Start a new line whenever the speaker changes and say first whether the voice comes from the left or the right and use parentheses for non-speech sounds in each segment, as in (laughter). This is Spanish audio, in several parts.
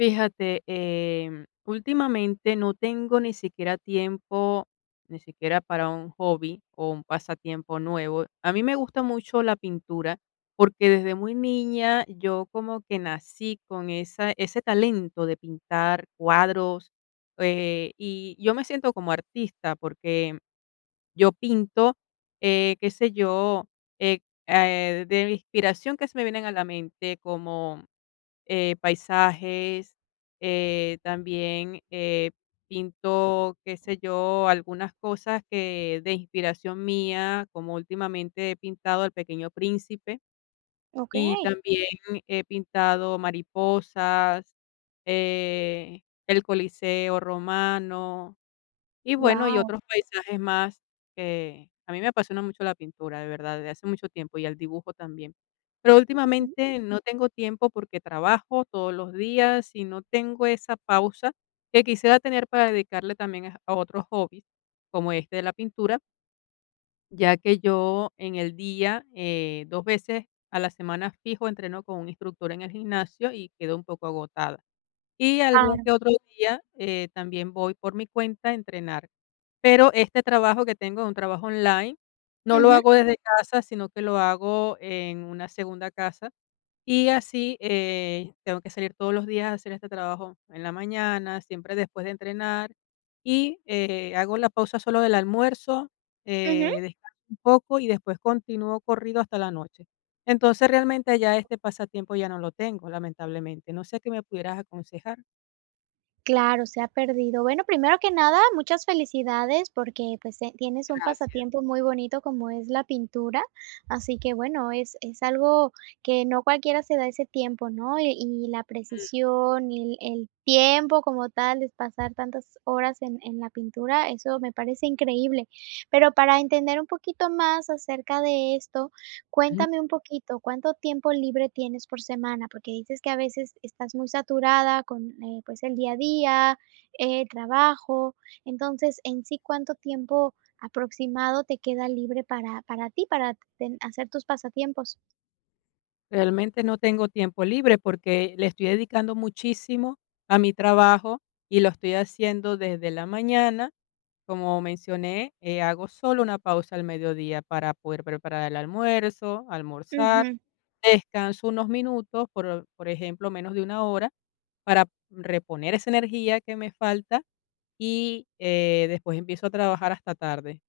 left: Fíjate, últimamente no tengo ni siquiera tiempo, ni siquiera para un hobby o un pasatiempo nuevo. A mí me gusta mucho la pintura porque desde muy niña yo como que nací con ese talento de pintar cuadros, y yo me siento como artista porque yo pinto, qué sé yo, eh, de inspiración que se me vienen a la mente como, paisajes, también, pinto, qué sé yo, algunas cosas que de inspiración mía, como últimamente he pintado el Pequeño Príncipe y
right: Okey,
left: también he pintado mariposas, eh, el Coliseo romano, y bueno, y
right: wow,
left: otros paisajes más, que a mí me apasiona mucho la pintura, de verdad, desde hace mucho tiempo, y el dibujo también. Pero últimamente no tengo tiempo porque trabajo todos los días y no tengo esa pausa que quisiera tener para dedicarle también a otros hobbies, como este de la pintura, ya que yo en el día, 2 veces a la semana fijo entreno con un instructor en el gimnasio y quedo un poco agotada. Y algún
right: claro.
left: que otro día, también voy por mi cuenta a entrenar. Pero este trabajo que tengo es un trabajo online, no lo
right: Ujú,
left: hago desde casa, sino que lo hago en una segunda casa. Y así, tengo que salir todos los días a hacer este trabajo en la mañana, siempre después de entrenar. Y, hago la pausa solo del almuerzo,
right: ujú.
left: descanso un poco y después continúo corrido hasta la noche. Entonces, realmente ya este pasatiempo ya no lo tengo, lamentablemente. No sé qué me pudieras aconsejar.
right: Claro, se ha perdido. Bueno, primero que nada, muchas felicidades porque, pues, tienes un
left: Gracias.
right: pasatiempo muy bonito como es la pintura, así que, bueno, es algo que no cualquiera se da ese tiempo, ¿no? Y la precisión y el tiempo como tal de pasar tantas horas en la pintura, eso me parece increíble. Pero para entender un poquito más acerca de esto,
left: Ujú.
right: cuéntame un poquito, ¿cuánto tiempo libre tienes por semana? Porque dices que a veces estás muy saturada con, pues, el día a día, el trabajo. Entonces, en sí, ¿cuánto tiempo aproximado te queda libre para ti, para ten hacer tus pasatiempos?
left: Realmente no tengo tiempo libre porque le estoy dedicando muchísimo a mi trabajo y lo estoy haciendo desde la mañana. Como mencioné, hago solo una pausa al mediodía para poder preparar el almuerzo, almorzar,
right: Ujú.
left: descanso unos minutos, por ejemplo, menos de una hora, para reponer esa energía que me falta y después empiezo a trabajar hasta tarde.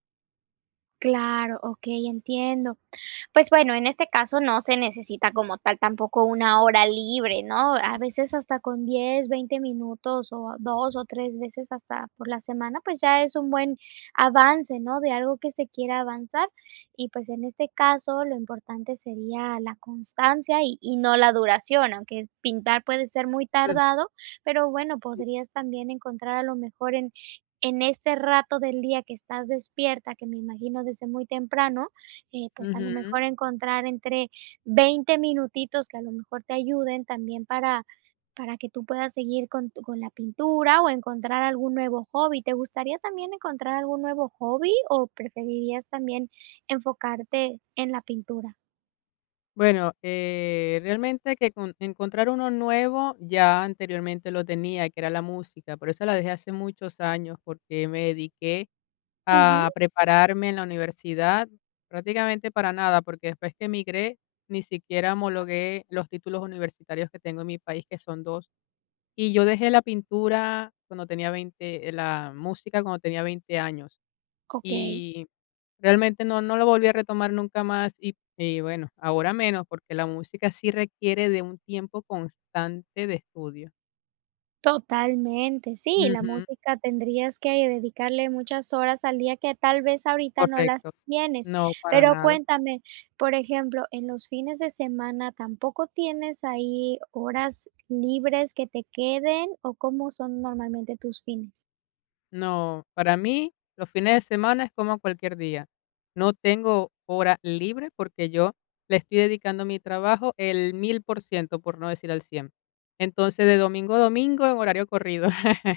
right: Claro, okey, entiendo. Pues bueno, en este caso no se necesita como tal tampoco una hora libre, ¿no? A veces hasta con 10, 20 minutos o 2 o 3 veces hasta por la semana, pues ya es un buen avance, ¿no? De algo que se quiera avanzar. Y pues en este caso lo importante sería la constancia y no la duración, aunque pintar puede ser muy
left: Mm,
right: tardado, pero bueno,
left: sí.
right: podrías también encontrar a lo mejor en este rato del día que estás despierta, que me imagino desde muy temprano, pues, a lo mejor
left: Ujú.
right: encontrar entre 20 minutitos que a lo mejor te ayuden también para que tú puedas seguir con tu con la pintura o encontrar algún nuevo hobby. ¿Te gustaría también encontrar algún nuevo hobby o preferirías también enfocarte en la pintura?
left: Bueno, realmente que con encontrar uno nuevo ya anteriormente lo tenía, que era la música, por eso la dejé hace muchos años, porque me dediqué
right: Ujú,
left: a prepararme en la universidad prácticamente para nada, porque después que emigré ni siquiera homologué los títulos universitarios que tengo en mi país, que son dos, y yo dejé la pintura cuando tenía 20, la música cuando tenía 20 años.
right: okey.
left: Y realmente no lo volví a retomar nunca más, y bueno, ahora menos, porque la música sí requiere de un tiempo constante de estudio.
right: Totalmente, sí, la
left: Ujú,
right: música tendrías que dedicarle muchas horas al día que tal vez ahorita no las
left: correcto.
right: tienes.
left: No, para
right: Pero
left: nada.
right: cuéntame, por ejemplo, en los fines de semana, ¿tampoco tienes ahí horas libres que te queden o cómo son normalmente tus fines?
left: No, para mí los fines de semana es como cualquier día. No tengo hora libre porque yo le estoy dedicando a mi trabajo el 1000%, por no decir al 100%. Entonces, de domingo a domingo en horario corrido. (laughs)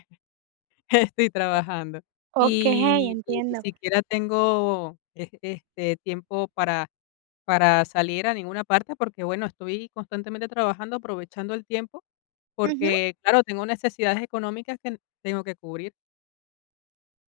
left: (laughs) Estoy trabajando.
right: Okey,
left: Y ni
right: entiendo.
left: siquiera tengo, tiempo para salir a ninguna parte, porque, bueno, estoy constantemente trabajando, aprovechando el tiempo,
right: Ujú,
left: porque, claro, tengo necesidades económicas que tengo que cubrir.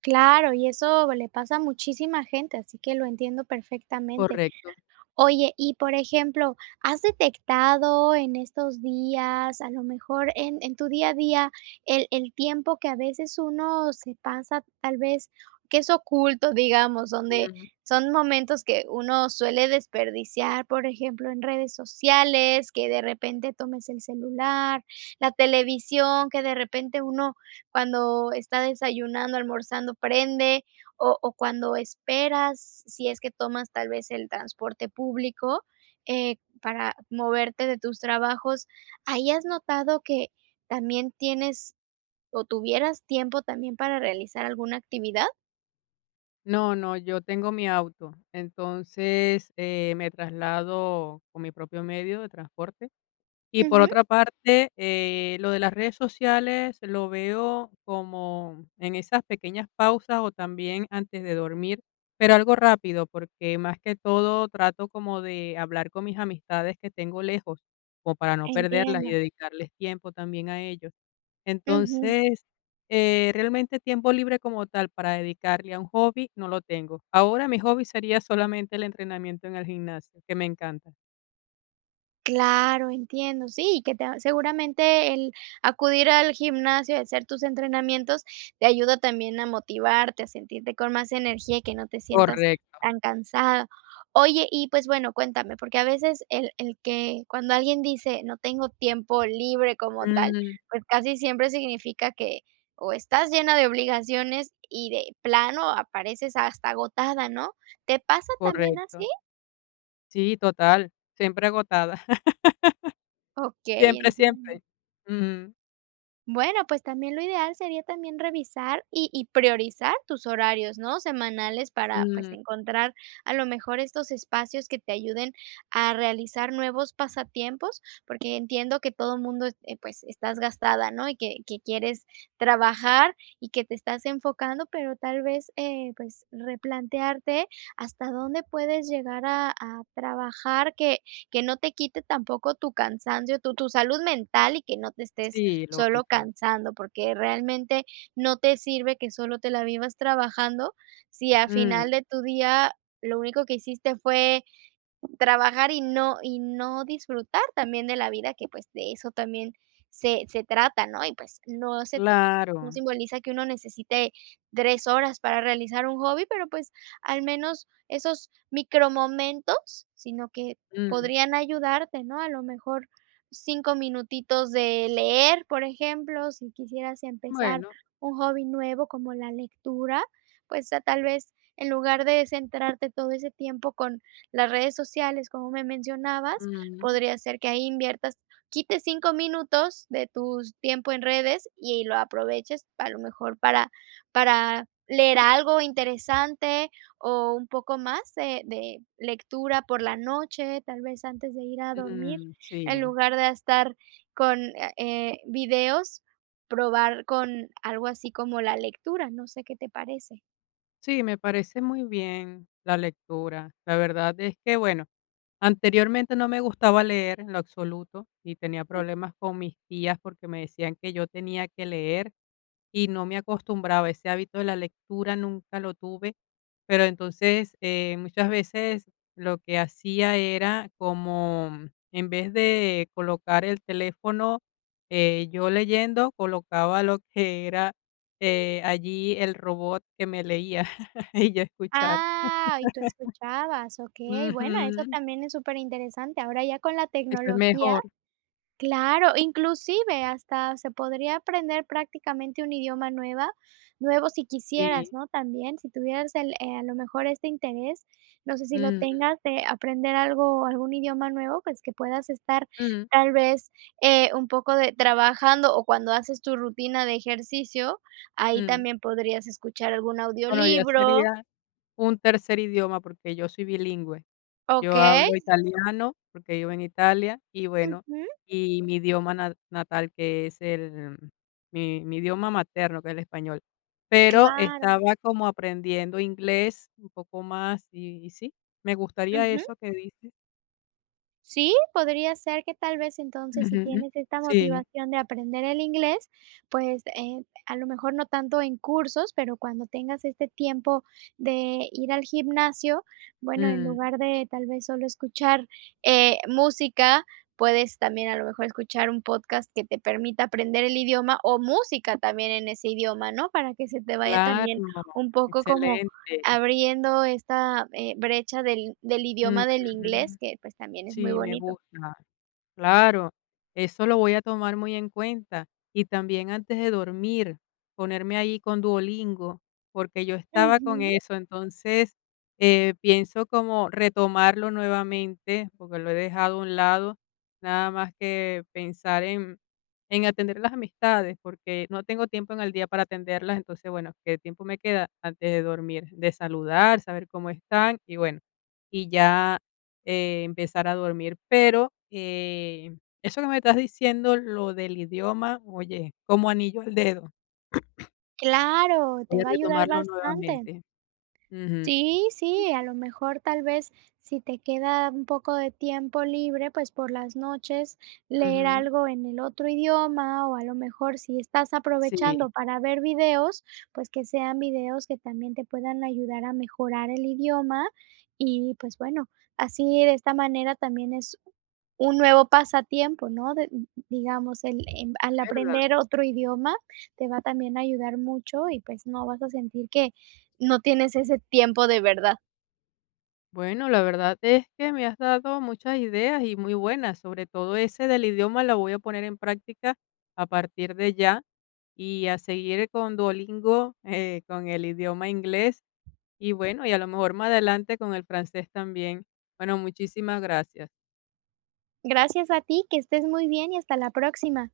right: claro, y eso le pasa a muchísima gente, así que lo entiendo perfectamente.
left: Correcto.
right: Oye, y por ejemplo, ¿has detectado en estos días, a lo mejor en tu día a día, el tiempo que a veces uno se pasa, tal vez, que es oculto, digamos, donde
left: Ujú.
right: son momentos que uno suele desperdiciar, por ejemplo, en redes sociales, que de repente tomes el celular, la televisión, que de repente uno cuando está desayunando, almorzando, prende o cuando esperas, si es que tomas tal vez el transporte público, para moverte de tus trabajos, ¿ahí has notado que también tienes o tuvieras tiempo también para realizar alguna actividad?
left: No, no, yo tengo mi auto, entonces, me traslado con mi propio medio de transporte. Y por
right: Ujú,
left: otra parte, lo de las redes sociales lo veo como en esas pequeñas pausas o también antes de dormir, pero algo rápido, porque más que todo trato como de hablar con mis amistades que tengo lejos, como para no perderlas y
right: entiendo.
left: dedicarles tiempo también a ellos.
right: Ujú.
left: Entonces, realmente tiempo libre como tal para dedicarle a un hobby no lo tengo. Ahora mi hobby sería solamente el entrenamiento en el gimnasio, que me encanta.
right: Claro, entiendo. Sí, y que te seguramente el acudir al gimnasio, hacer tus entrenamientos, te ayuda también a motivarte, a sentirte con más energía y que no te sientas
left: Correcto.
right: tan cansada. Oye, y pues bueno, cuéntame, porque a veces el que cuando alguien dice: "No tengo tiempo libre como tal",
left: Mm,
right: pues casi siempre significa que o estás llena de obligaciones y de plano apareces hasta agotada, ¿no? ¿Te pasa también
left: correcto.
right: así?
left: Sí, total, siempre agotada, (laughs)
right: Okey,
left: siempre,
right: entiendo.
left: siempre. Mm,
right: Bueno, pues también lo ideal sería también revisar y priorizar tus horarios, ¿no?, semanales para, pues,
left: mm,
right: encontrar a lo mejor estos espacios que te ayuden a realizar nuevos pasatiempos, porque entiendo que todo mundo, pues, estás gastada, ¿no?, y que quieres trabajar y que te estás enfocando, pero tal vez, pues, replantearte hasta dónde puedes llegar a trabajar que no te quite tampoco tu cansancio, tu salud mental y que no te estés
left: sí,
right: solo
left: lógico.
right: cansando, porque realmente no te sirve que solo te la vivas trabajando si al
left: Mm,
right: final de tu día lo único que hiciste fue trabajar y no disfrutar también de la vida, que, pues, de eso también se trata, ¿no? Y, pues, no se no
left: claro.
right: simboliza que uno necesite 3 horas para realizar un hobby, pero, pues, al menos esos micromomentos, sino que
left: Mm,
right: podrían ayudarte, ¿no? A lo mejor 5 minutitos de leer, por ejemplo, si quisieras empezar
left: bueno,
right: un hobby nuevo como la lectura, pues, a tal vez en lugar de centrarte todo ese tiempo con las redes sociales, como me mencionabas,
left: mm,
right: podría ser que ahí inviertas quites 5 minutos de tu tiempo en redes y lo aproveches a lo mejor para leer algo interesante o un poco más de lectura por la noche, tal vez antes de ir a dormir,
left: mm,
right: en
left: sí.
right: lugar de estar con, videos, probar con algo así como la lectura, no sé qué te parece.
left: Sí, me parece muy bien la lectura. La verdad es que, bueno, anteriormente no me gustaba leer en lo absoluto y tenía problemas con mis tías porque me decían que yo tenía que leer y no me acostumbraba. Ese hábito de la lectura nunca lo tuve, pero entonces muchas veces lo que hacía era como, en vez de colocar el teléfono, yo leyendo, colocaba lo que era, allí el robot que me leía (laughs) y yo escuchar.
right: Ah, y tú escuchabas, okey. Bueno, eso
left: Ujú,
right: también es súper interesante. Ahora ya con la
left: eso es
right: tecnología
left: mejor,
right: claro, inclusive hasta se podría aprender prácticamente un idioma nueva nuevo si
left: sí.
right: quisieras, ¿no? También, si tuvieras el, a lo mejor este interés, no sé si lo
left: Mm,
right: tengas, de aprender algo, algún idioma nuevo, pues, que puedas estar
left: mm,
right: tal vez, un poco de trabajando o cuando haces tu rutina de ejercicio, ahí
left: mm.
right: también podrías escuchar algún
left: Bueno, ya
right: audiolibro,
left: sería un tercer idioma, porque yo soy bilingüe. Yo
right: okey.
left: hablo italiano, porque vivo en Italia, y bueno,
right: Ujú,
left: y mi idioma na natal, que es el mi idioma materno, que es el español. Pero
right: claro,
left: estaba como aprendiendo inglés un poco más y sí, me gustaría
right: ujú.
left: eso que dices.
right: Sí, podría ser que tal vez entonces si
left: Ujú.
right: tienes esta
left: Sí.
right: motivación de aprender el inglés, pues, a lo mejor no tanto en cursos, pero cuando tengas este tiempo de ir al gimnasio, bueno, en
left: Mm,
right: lugar de tal vez solo escuchar, música, puedes también a lo mejor escuchar un podcast que te permita aprender el idioma o música también en ese idioma, ¿no? Para que se te vaya también
left: claro,
right: un poco como
left: excelente.
right: abriendo esta, brecha del idioma del
left: Ujú.
right: inglés, que, pues, también es muy
left: Sí, me
right: bonito.
left: gusta. Claro, eso lo voy a tomar muy en cuenta. Y también antes de dormir, ponerme ahí con Duolingo, porque yo estaba con
right: Ujú.
left: eso. Entonces, pienso como retomarlo nuevamente, porque lo he dejado a un lado, nada más que pensar en atender las amistades, porque no tengo tiempo en el día para atenderlas. Entonces, bueno, ¿qué tiempo me queda antes de dormir? De saludar, saber cómo están y bueno, y ya empezar a dormir. Pero, eso que me estás diciendo, lo del idioma, oye, como anillo al dedo.
right: Claro,
left: Voy
right: te
left: a
right: va a ayudar
left: retomarlo
right: bastante.
left: nuevamente. Ujú,
right: Sí, sí, a lo mejor tal vez si te queda un poco de tiempo libre, pues por las noches leer
left: ujú.
right: algo en el otro idioma o a lo mejor si estás
left: Sí,
right: aprovechando para ver videos, pues que sean videos que también te puedan ayudar a mejorar el idioma y pues bueno, así de esta manera también es un nuevo pasatiempo, ¿no? De- digamos, el, em-
left: es
right: al
left: verdad.
right: aprender otro idioma te va también a ayudar mucho y pues no vas a sentir que no tienes ese tiempo de verdad.
left: Bueno, la verdad es que me has dado muchas ideas y muy buenas, sobre todo ese del idioma la voy a poner en práctica a partir de ya y a seguir con Duolingo, con el idioma inglés y bueno, y a lo mejor más adelante con el francés también. Bueno, muchísimas gracias.
right: Gracias a ti, que estés muy bien y hasta la próxima.